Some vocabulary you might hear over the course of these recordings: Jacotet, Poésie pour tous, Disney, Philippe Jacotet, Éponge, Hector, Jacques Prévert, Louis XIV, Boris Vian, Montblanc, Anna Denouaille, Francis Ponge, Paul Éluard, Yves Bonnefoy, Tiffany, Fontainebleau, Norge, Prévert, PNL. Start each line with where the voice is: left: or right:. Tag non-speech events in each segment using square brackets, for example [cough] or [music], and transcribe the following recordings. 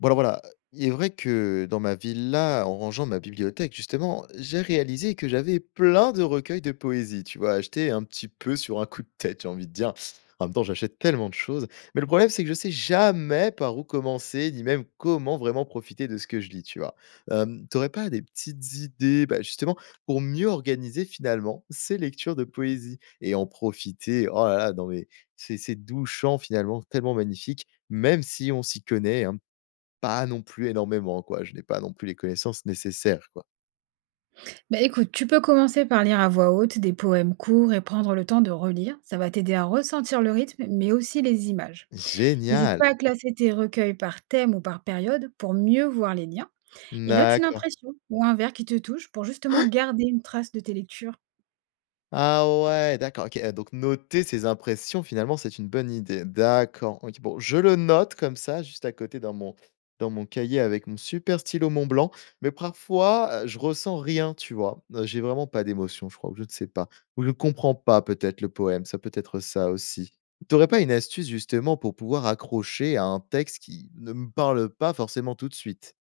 left: Bon, alors voilà, il est vrai que dans ma villa, en rangeant ma bibliothèque, justement, j'ai réalisé que j'avais plein de recueils de poésie, tu vois, achetés un petit peu sur un coup de tête, j'ai envie de dire. En même temps, j'achète tellement de choses. Mais le problème, c'est que je sais jamais par où commencer, ni même comment vraiment profiter de ce que je lis, tu vois. T'aurais pas des petites idées, bah, justement, pour mieux organiser finalement ces lectures de poésie et en profiter, oh là là, dans mes, ces doux chants finalement tellement magnifiques, même si on s'y connaît un pas non plus énormément, quoi. Je n'ai pas non plus les connaissances nécessaires, quoi.
right: Bah, écoute, tu peux commencer par lire à voix haute des poèmes courts et prendre le temps de relire. Ça va t'aider à ressentir le rythme, mais aussi les images. N'hésite
left: Génial!
right: pas à classer tes recueils par thème ou par période pour mieux voir les liens. Et note une
left: D'accord.
right: impression ou un vers qui te touche pour justement garder une trace de tes lectures.
left: Ah ouais, d'accord, OK, donc noter ses impressions, finalement, c'est une bonne idée. D'accord, OK. Bon, je le note comme ça, juste à côté dans mon cahier avec mon super stylo Montblanc, mais parfois, je ressens rien, tu vois? J'ai vraiment pas d'émotion, je crois, ou je ne sais pas, ou je ne comprends pas peut-être le poème, ça peut être ça aussi. T'aurais pas une astuce justement pour pouvoir accrocher à un texte qui ne me parle pas forcément tout de suite?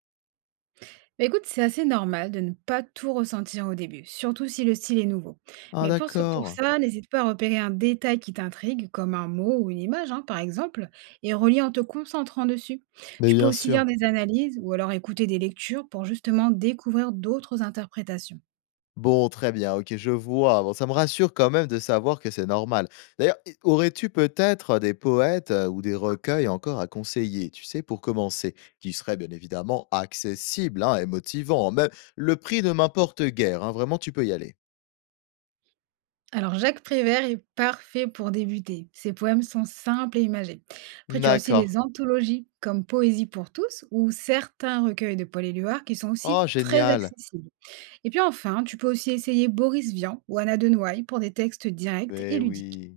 right: Bah, écoute, c'est assez normal de ne pas tout ressentir au début, surtout si le style est nouveau.
left: Ah
right: Mais pour, pour
left: d'accord,
right: ça, n'hésite pas à repérer un détail qui t'intrigue, comme un mot ou une image, hein, par exemple, et relis en te concentrant dessus.
left: mais
right: Tu peux
left: bien
right: aussi
left: sûr.
right: lire des analyses ou alors écouter des lectures pour justement découvrir d'autres interprétations.
left: Bon, très bien, OK, je vois. Bon, ça me rassure quand même de savoir que c'est normal. D'ailleurs, i aurais-tu peut-être des poètes, ou des recueils encore à conseiller, tu sais, pour commencer? Qui seraient bien évidemment accessibles, hein, et motivants. Même le prix ne m'importe guère, hein, vraiment tu peux y aller.
right: Alors, Jacques Prévert est parfait pour débuter. Ses poèmes sont simples et imagés. Après, tu as aussi
left: D'accord.
right: les anthologies, comme Poésie pour tous ou certains recueils de Paul Éluard qui sont aussi
left: Oh
right: très
left: génial!
right: accessibles. Et puis enfin, tu peux aussi essayer Boris Vian ou Anna Denouaille pour des textes directs
left: Mais
right: et ludiques.
left: oui.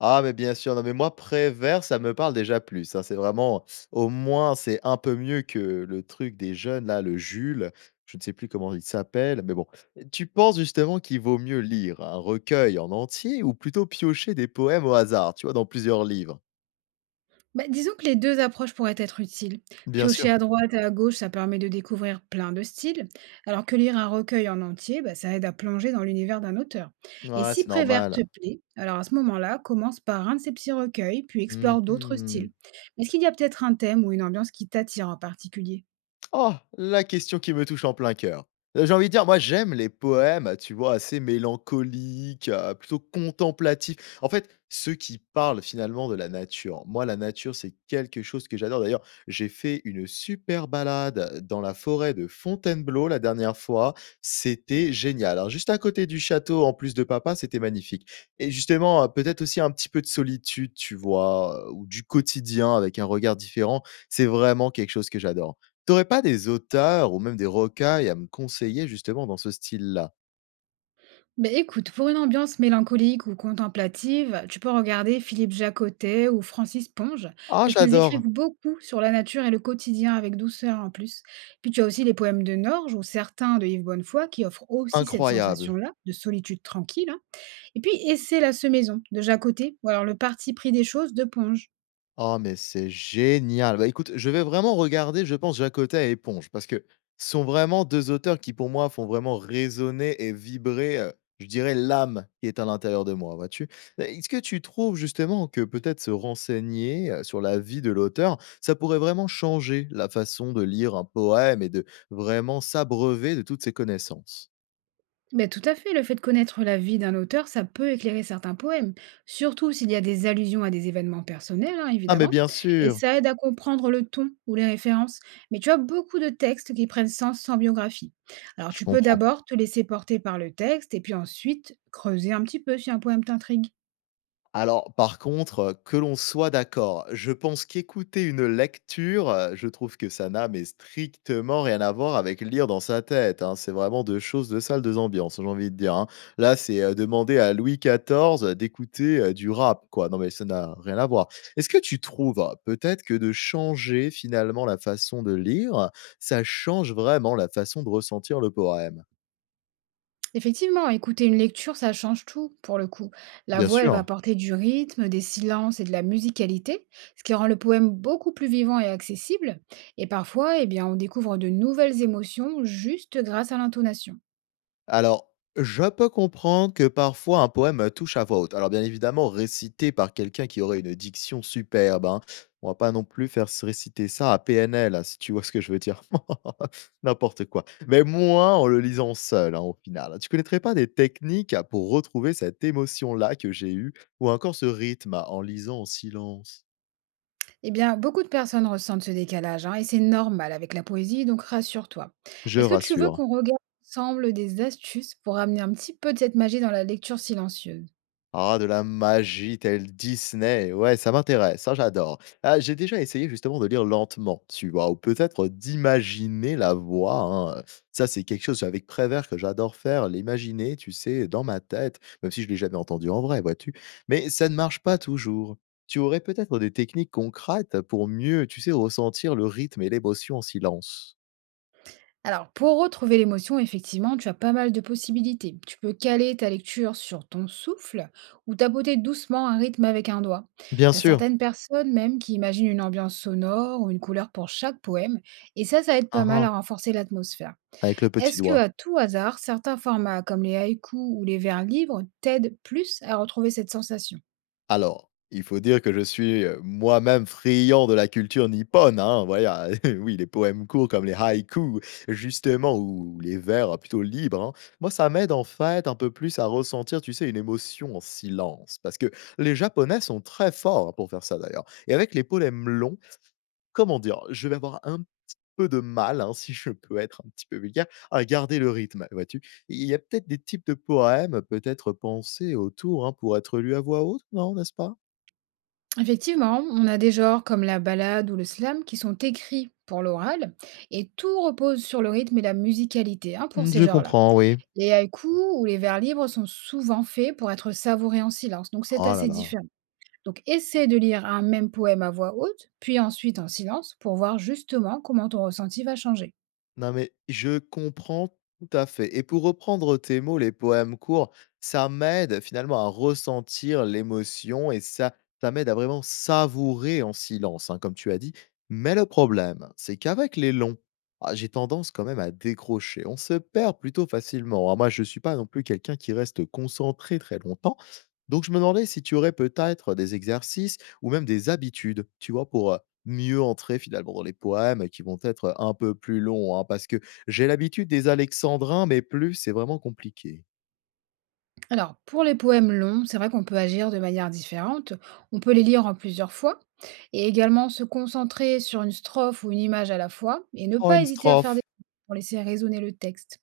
left: Ah, mais bien sûr. Non, mais moi, Prévert, ça me parle déjà plus, hein. C'est vraiment au moins, c'est un peu mieux que le truc des jeunes là, le Jules, je ne sais plus comment il s'appelle, mais bon. Tu penses justement qu'il vaut mieux lire un recueil en entier ou plutôt piocher des poèmes au hasard, tu vois, dans plusieurs livres?
right: Bah, disons que les deux approches pourraient être utiles.
left: Bien
right: Piocher
left: sûr.
right: à droite et à gauche, ça permet de découvrir plein de styles, alors que lire un recueil en entier, bah, ça aide à plonger dans l'univers d'un auteur. Et
left: Ouais,
right: si
left: c'est
right: Prévert te
left: normal.
right: plaît, alors à ce moment-là, commence par un de ces petits recueils, puis explore d'autres
left: Mmh.
right: styles. Est-ce qu'il y a peut-être un thème ou une ambiance qui t'attire en particulier?
left: Oh, la question qui me touche en plein cœur. J'ai envie de dire, moi, j'aime les poèmes, tu vois, assez mélancoliques, plutôt contemplatifs. En fait, ceux qui parlent finalement de la nature. Moi, la nature, c'est quelque chose que j'adore. D'ailleurs, j'ai fait une super balade dans la forêt de Fontainebleau la dernière fois. C'était génial. Alors, juste à côté du château en plus de papa, c'était magnifique et justement, peut-être aussi un petit peu de solitude, tu vois, ou du quotidien avec un regard différent, c'est vraiment quelque chose que j'adore. T'aurais pas des auteurs ou même des rocailles à me conseiller justement dans ce style-là?
right: Bah, écoute, pour une ambiance mélancolique ou contemplative, tu peux regarder Philippe Jacotet ou Francis Ponge,
left: «Ah
right: parce qu'ils
left: j'adore!
right: écrivent beaucoup sur la nature et le quotidien avec douceur en plus. Puis tu as aussi les poèmes de Norge ou certains de Yves Bonnefoy qui offrent aussi cette
left: Incroyable!
right: sensation-là de solitude tranquille, hein. Et puis Essai la semaison de Jacotet ou alors Le parti pris des choses de Ponge.
left: Oh mais c'est génial!» Bah, écoute, je vais vraiment regarder, je pense, Jacotet et Éponge parce que ce sont vraiment 2 auteurs qui pour moi font vraiment résonner et vibrer, je dirais l'âme qui est à l'intérieur de moi, vois-tu? Bah, est-ce que tu trouves justement que peut-être se renseigner, sur la vie de l'auteur, ça pourrait vraiment changer la façon de lire un poème et de vraiment s'abreuver de toutes ces connaissances?
right: Ben tout à fait, le fait de connaître la vie d'un auteur, ça peut éclairer certains poèmes, surtout s'il y a des allusions à des événements personnels, hein,
left: Ah mais
right: évidemment,
left: bien
right: et
left: sûr,
right: ça aide à comprendre le ton ou les références. Mais tu as beaucoup de textes qui prennent sens sans biographie. Alors
left: je
right: tu peux
left: comprends.
right: d'abord te laisser porter par le texte et puis ensuite creuser un petit peu si un poème t'intrigue.
left: Alors par contre, que l'on soit d'accord, je pense qu'écouter une lecture, je trouve que ça n'a mais strictement rien à voir avec lire dans sa tête, hein. C'est vraiment 2 choses, 2 salles, 2 ambiances, j'ai envie de dire, hein. Là, c'est, demander à Louis XIV, d'écouter, du rap quoi. Non mais ça n'a rien à voir. Est-ce que tu trouves peut-être que de changer finalement la façon de lire, ça change vraiment la façon de ressentir le poème?
right: Effectivement, écouter une lecture, ça change tout pour le coup. La
left: Bien
right: voix, elle va
left: sûr.
right: apporter du rythme, des silences et de la musicalité, ce qui rend le poème beaucoup plus vivant et accessible. Et parfois, eh bien, on découvre de nouvelles émotions juste grâce à l'intonation.
left: Alors, je peux comprendre que parfois un poème touche à voix haute. Alors, bien évidemment, récité par quelqu'un qui aurait une diction superbe, hein. On va pas non plus faire se réciter ça à PNL, hein, si tu vois ce que je veux dire. [laughs] N'importe quoi. Mais moins en le lisant seul, hein, au final. Tu connaîtrais pas des techniques pour retrouver cette émotion-là que j'ai eue, ou encore ce rythme en lisant en silence.
right: Eh bien, beaucoup de personnes ressentent ce décalage, hein, et c'est normal avec la poésie, donc rassure-toi.
left: Je
right: Est-ce que tu veux
left: rassure.
right: qu'on regarde ensemble des astuces pour amener un petit peu de cette magie dans la lecture silencieuse?
left: Ah, de la magie telle Disney, ouais, ça m'intéresse, ça j'adore. Ah, j'ai déjà essayé justement de lire lentement, tu vois, ou peut-être d'imaginer la voix, hein, ça c'est quelque chose avec Prévert que j'adore faire, l'imaginer, tu sais, dans ma tête, même si je l'ai jamais entendu en vrai, vois-tu? Mais ça ne marche pas toujours. Tu aurais peut-être des techniques concrètes pour mieux, tu sais, ressentir le rythme et l'émotion en silence?
right: Alors, pour retrouver l'émotion, effectivement, tu as pas mal de possibilités. Tu peux caler ta lecture sur ton souffle ou tapoter doucement un rythme avec un doigt.
left: Bien
right: Tu as
left: sûr.
right: certaines personnes même qui imaginent une ambiance sonore ou une couleur pour chaque poème, et ça aide
left: Hein,
right: pas mal
left: hein,
right: à renforcer l'atmosphère.
left: avec le petit
right: Est-ce que,
left: doigt.
right: à tout hasard, certains formats comme les haïkus ou les vers libres t'aident plus à retrouver cette sensation?
left: Alors, il faut dire que je suis, moi-même friand de la culture nippone, hein, voilà. [laughs] Oui, les poèmes courts comme les haïkus, justement, ou les vers plutôt libres, hein. Moi, ça m'aide, en fait, un peu plus à ressentir, tu sais, une émotion en silence. Parce que les Japonais sont très forts pour faire ça, d'ailleurs. Et avec les poèmes longs, comment dire? Je vais avoir un peu de mal, hein, [laughs] si je peux être un petit peu vulgaire, à garder le rythme, vois-tu? Il y a peut-être des types de poèmes, peut-être pensés autour, hein, pour être lus à voix haute, non, n'est-ce pas?
right: Effectivement, on a des genres comme la ballade ou le slam qui sont écrits pour l'oral et tout repose sur le rythme et la musicalité, hein, pour
left: Mmh,
right: ces
left: je
right: genres-là.
left: comprends, oui.
right: Les haïkus ou les vers libres sont souvent faits pour être savourés en silence, donc c'est
left: Oh là
right: assez
left: là.
right: différent. Donc essaie de lire un même poème à voix haute, puis ensuite en silence pour voir justement comment ton ressenti va changer.
left: Non, mais je comprends tout à fait et pour reprendre tes mots, les poèmes courts, ça m'aide finalement à ressentir l'émotion et ça ça m'aide à vraiment savourer en silence, hein, comme tu as dit. Mais le problème, c'est qu'avec les longs, ah, j'ai tendance quand même à décrocher. On se perd plutôt facilement, hein. Moi, je ne suis pas non plus quelqu'un qui reste concentré très longtemps. Donc je me demandais si tu aurais peut-être des exercices ou même des habitudes, tu vois? Pour, mieux entrer finalement dans les poèmes qui vont être un peu plus longs, hein, parce que j'ai l'habitude des alexandrins, mais plus, c'est vraiment compliqué.
right: Alors, pour les poèmes longs, c'est vrai qu'on peut agir de manière différente. On peut les lire en plusieurs fois et également se concentrer sur une strophe ou une image à la fois et ne
left: En
right: pas
left: une
right: hésiter à faire des
left: strophe,
right: pour laisser résonner le texte.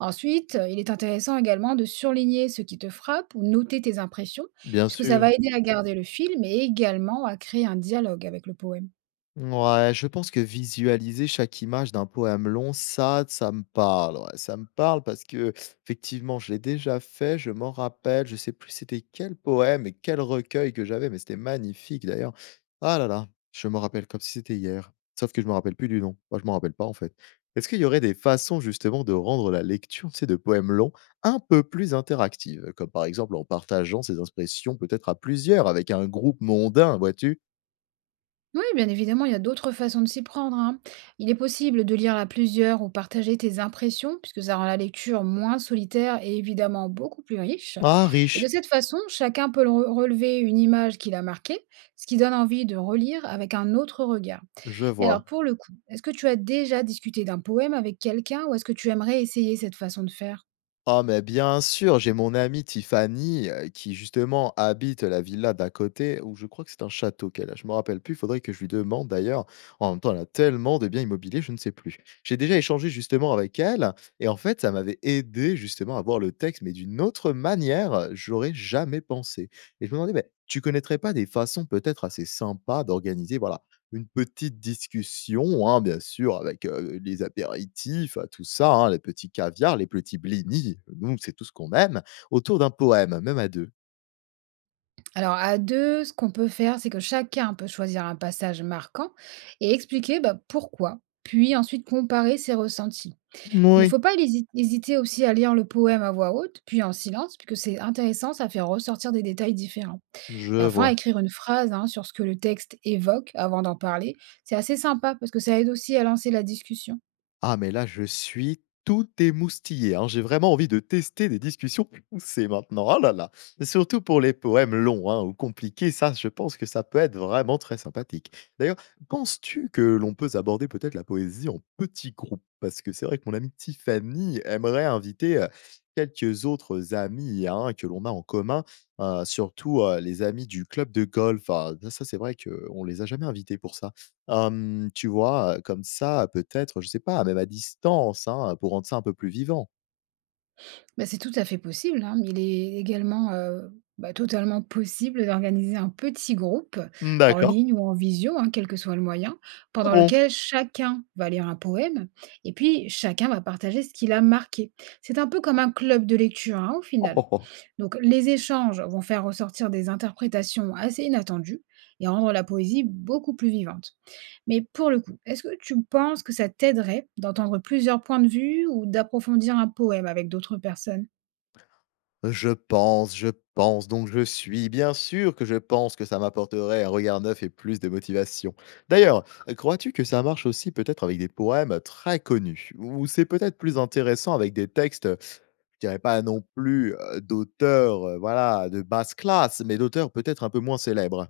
right: Ensuite, il est intéressant également de surligner ce qui te frappe ou noter tes impressions,
left: bien
right: puisque ça
left: sûr.
right: va aider à garder le film et également à créer un dialogue avec le poème.
left: Ouais, je pense que visualiser chaque image d'un poème long, ça me parle, ouais. Ça me parle parce que effectivement, je l'ai déjà fait, je m'en rappelle, je sais plus c'était quel poème et quel recueil que j'avais, mais c'était magnifique d'ailleurs. Ah là là, je me rappelle comme si c'était hier, sauf que je me rappelle plus du nom. Moi, je m'en rappelle pas, en fait. Est-ce qu'il y aurait des façons justement de rendre la lecture, tu sais, de poèmes longs un peu plus interactive? Comme par exemple en partageant ses impressions peut-être à plusieurs avec un groupe mondain, vois-tu?
right: Oui, bien évidemment, il y a d'autres façons de s'y prendre, hein. Il est possible de lire à plusieurs ou partager tes impressions, puisque ça rend la lecture moins solitaire et évidemment beaucoup plus riche.
left: Ah
right: Et
left: riche,
right: de cette façon, chacun peut relever une image qu'il a marquée, ce qui donne envie de relire avec un autre regard.
left: je
right: Mais
left: vois.
right: alors, pour le coup, est-ce que tu as déjà discuté d'un poème avec quelqu'un ou est-ce que tu aimerais essayer cette façon de faire?
left: Ah mais bien sûr, j'ai mon amie Tiffany, qui justement habite la villa d'à côté où je crois que c'est un château qu'elle a, je me rappelle plus, il faudrait que je lui demande d'ailleurs. En même temps, elle a tellement de biens immobiliers, je ne sais plus. J'ai déjà échangé justement avec elle et en fait, ça m'avait aidé justement à voir le texte, mais d'une autre manière, j'aurais jamais pensé et je me demandais, mais tu connaîtrais pas des façons peut-être assez sympas d'organiser, voilà, une petite discussion, hein, bien sûr, avec, les apéritifs, tout ça, hein, les petits caviars, les petits blinis, nous, c'est tout ce qu'on aime, autour d'un poème, même à deux.
right: Alors, à deux, ce qu'on peut faire, c'est que chacun peut choisir un passage marquant et expliquer bah, pourquoi, puis ensuite comparer ses ressentis. Il ne
left: Oui,
right: faut pas hésiter aussi à lire le poème à voix haute, puis en silence, puisque c'est intéressant, ça fait ressortir des détails différents. Et
left: je
right: enfin,
left: vois.
right: écrire une phrase, hein, sur ce que le texte évoque avant d'en parler, c'est assez sympa parce que ça aide aussi à lancer la discussion.
left: Ah mais là, je suis tout émoustillé, hein. J'ai vraiment envie de tester des discussions [laughs] poussées maintenant. Ah là là! Surtout pour les poèmes longs, hein, ou compliqués, ça, je pense que ça peut être vraiment très sympathique. D'ailleurs, penses-tu que l'on peut aborder peut-être la poésie en petits groupes? Parce que c'est vrai que mon amie Tiffany aimerait inviter, quelques autres amis, hein, que l'on a en commun, surtout, les amis du club de golf. Ah, ça, c'est vrai qu'on ne les a jamais invités pour ça. Tu vois? Comme ça, peut-être, je sais pas, même à distance, hein, pour rendre ça un peu plus vivant.
right: Bah, c'est tout à fait possible, hein, mais il est également bah, totalement possible d'organiser un petit groupe
left: Mmh,
right: en
left: d'accord.
right: ligne ou en visio, hein, quel que soit le moyen,
left: Ah
right: pendant
left: bon?
right: lequel chacun va lire un poème et puis chacun va partager ce qu'il a marqué. C'est un peu comme un club de lecture, hein, au
left: Oh,
right: final.
left: oh, oh.
right: Donc les échanges vont faire ressortir des interprétations assez inattendues et rendre la poésie beaucoup plus vivante. Mais pour le coup, est-ce que tu penses que ça t'aiderait d'entendre plusieurs points de vue ou d'approfondir un poème avec d'autres personnes?
left: Je pense, donc je suis. Bien sûr que je pense que ça m'apporterait un regard neuf et plus de motivation. D'ailleurs, crois-tu que ça marche aussi peut-être avec des poèmes très connus? Ou c'est peut-être plus intéressant avec des textes, je dirais pas non plus, d'auteurs, voilà, de basse classe, mais d'auteurs peut-être un peu moins célèbres?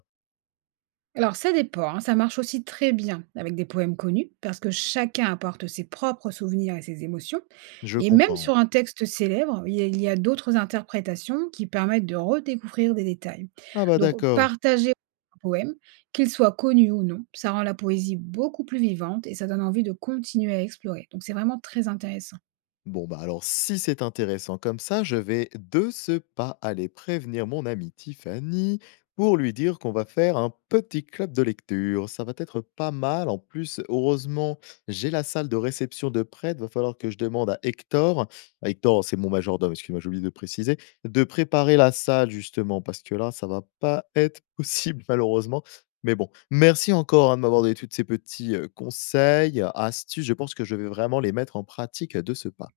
right: Alors ça dépend, hein, ça marche aussi très bien avec des poèmes connus, parce que chacun apporte ses propres souvenirs et ses émotions.
left: Je
right: Et même
left: comprends.
right: sur un texte célèbre, il y a d'autres interprétations qui permettent de redécouvrir des détails.
left: Ah bah,
right: Donc
left: d'accord.
right: partager un poème, qu'il soit connu ou non, ça rend la poésie beaucoup plus vivante et ça donne envie de continuer à explorer. Donc c'est vraiment très intéressant.
left: Bon, bah alors si c'est intéressant comme ça, je vais de ce pas aller prévenir mon amie Tiffany pour lui dire qu'on va faire un petit club de lecture. Ça va être pas mal. En plus, heureusement, j'ai la salle de réception de prête. Va falloir que je demande à Hector, c'est mon majordome, excuse-moi, j'ai oublié de préciser, de préparer la salle justement, parce que là, ça va pas être [laughs] possible malheureusement. Mais bon, merci encore hein, de m'avoir donné tous ces petits conseils, astuces. Je pense que je vais vraiment les mettre en pratique de ce pas.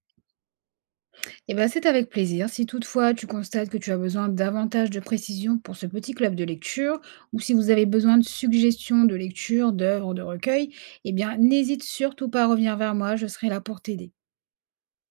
right: Eh bien, c'est avec plaisir. Si toutefois tu constates que tu as besoin davantage de précision pour ce petit club de lecture, ou si vous avez besoin de suggestions de lecture, d'œuvres, de recueils, eh bien n'hésite surtout pas à revenir vers moi, je serai là pour t'aider.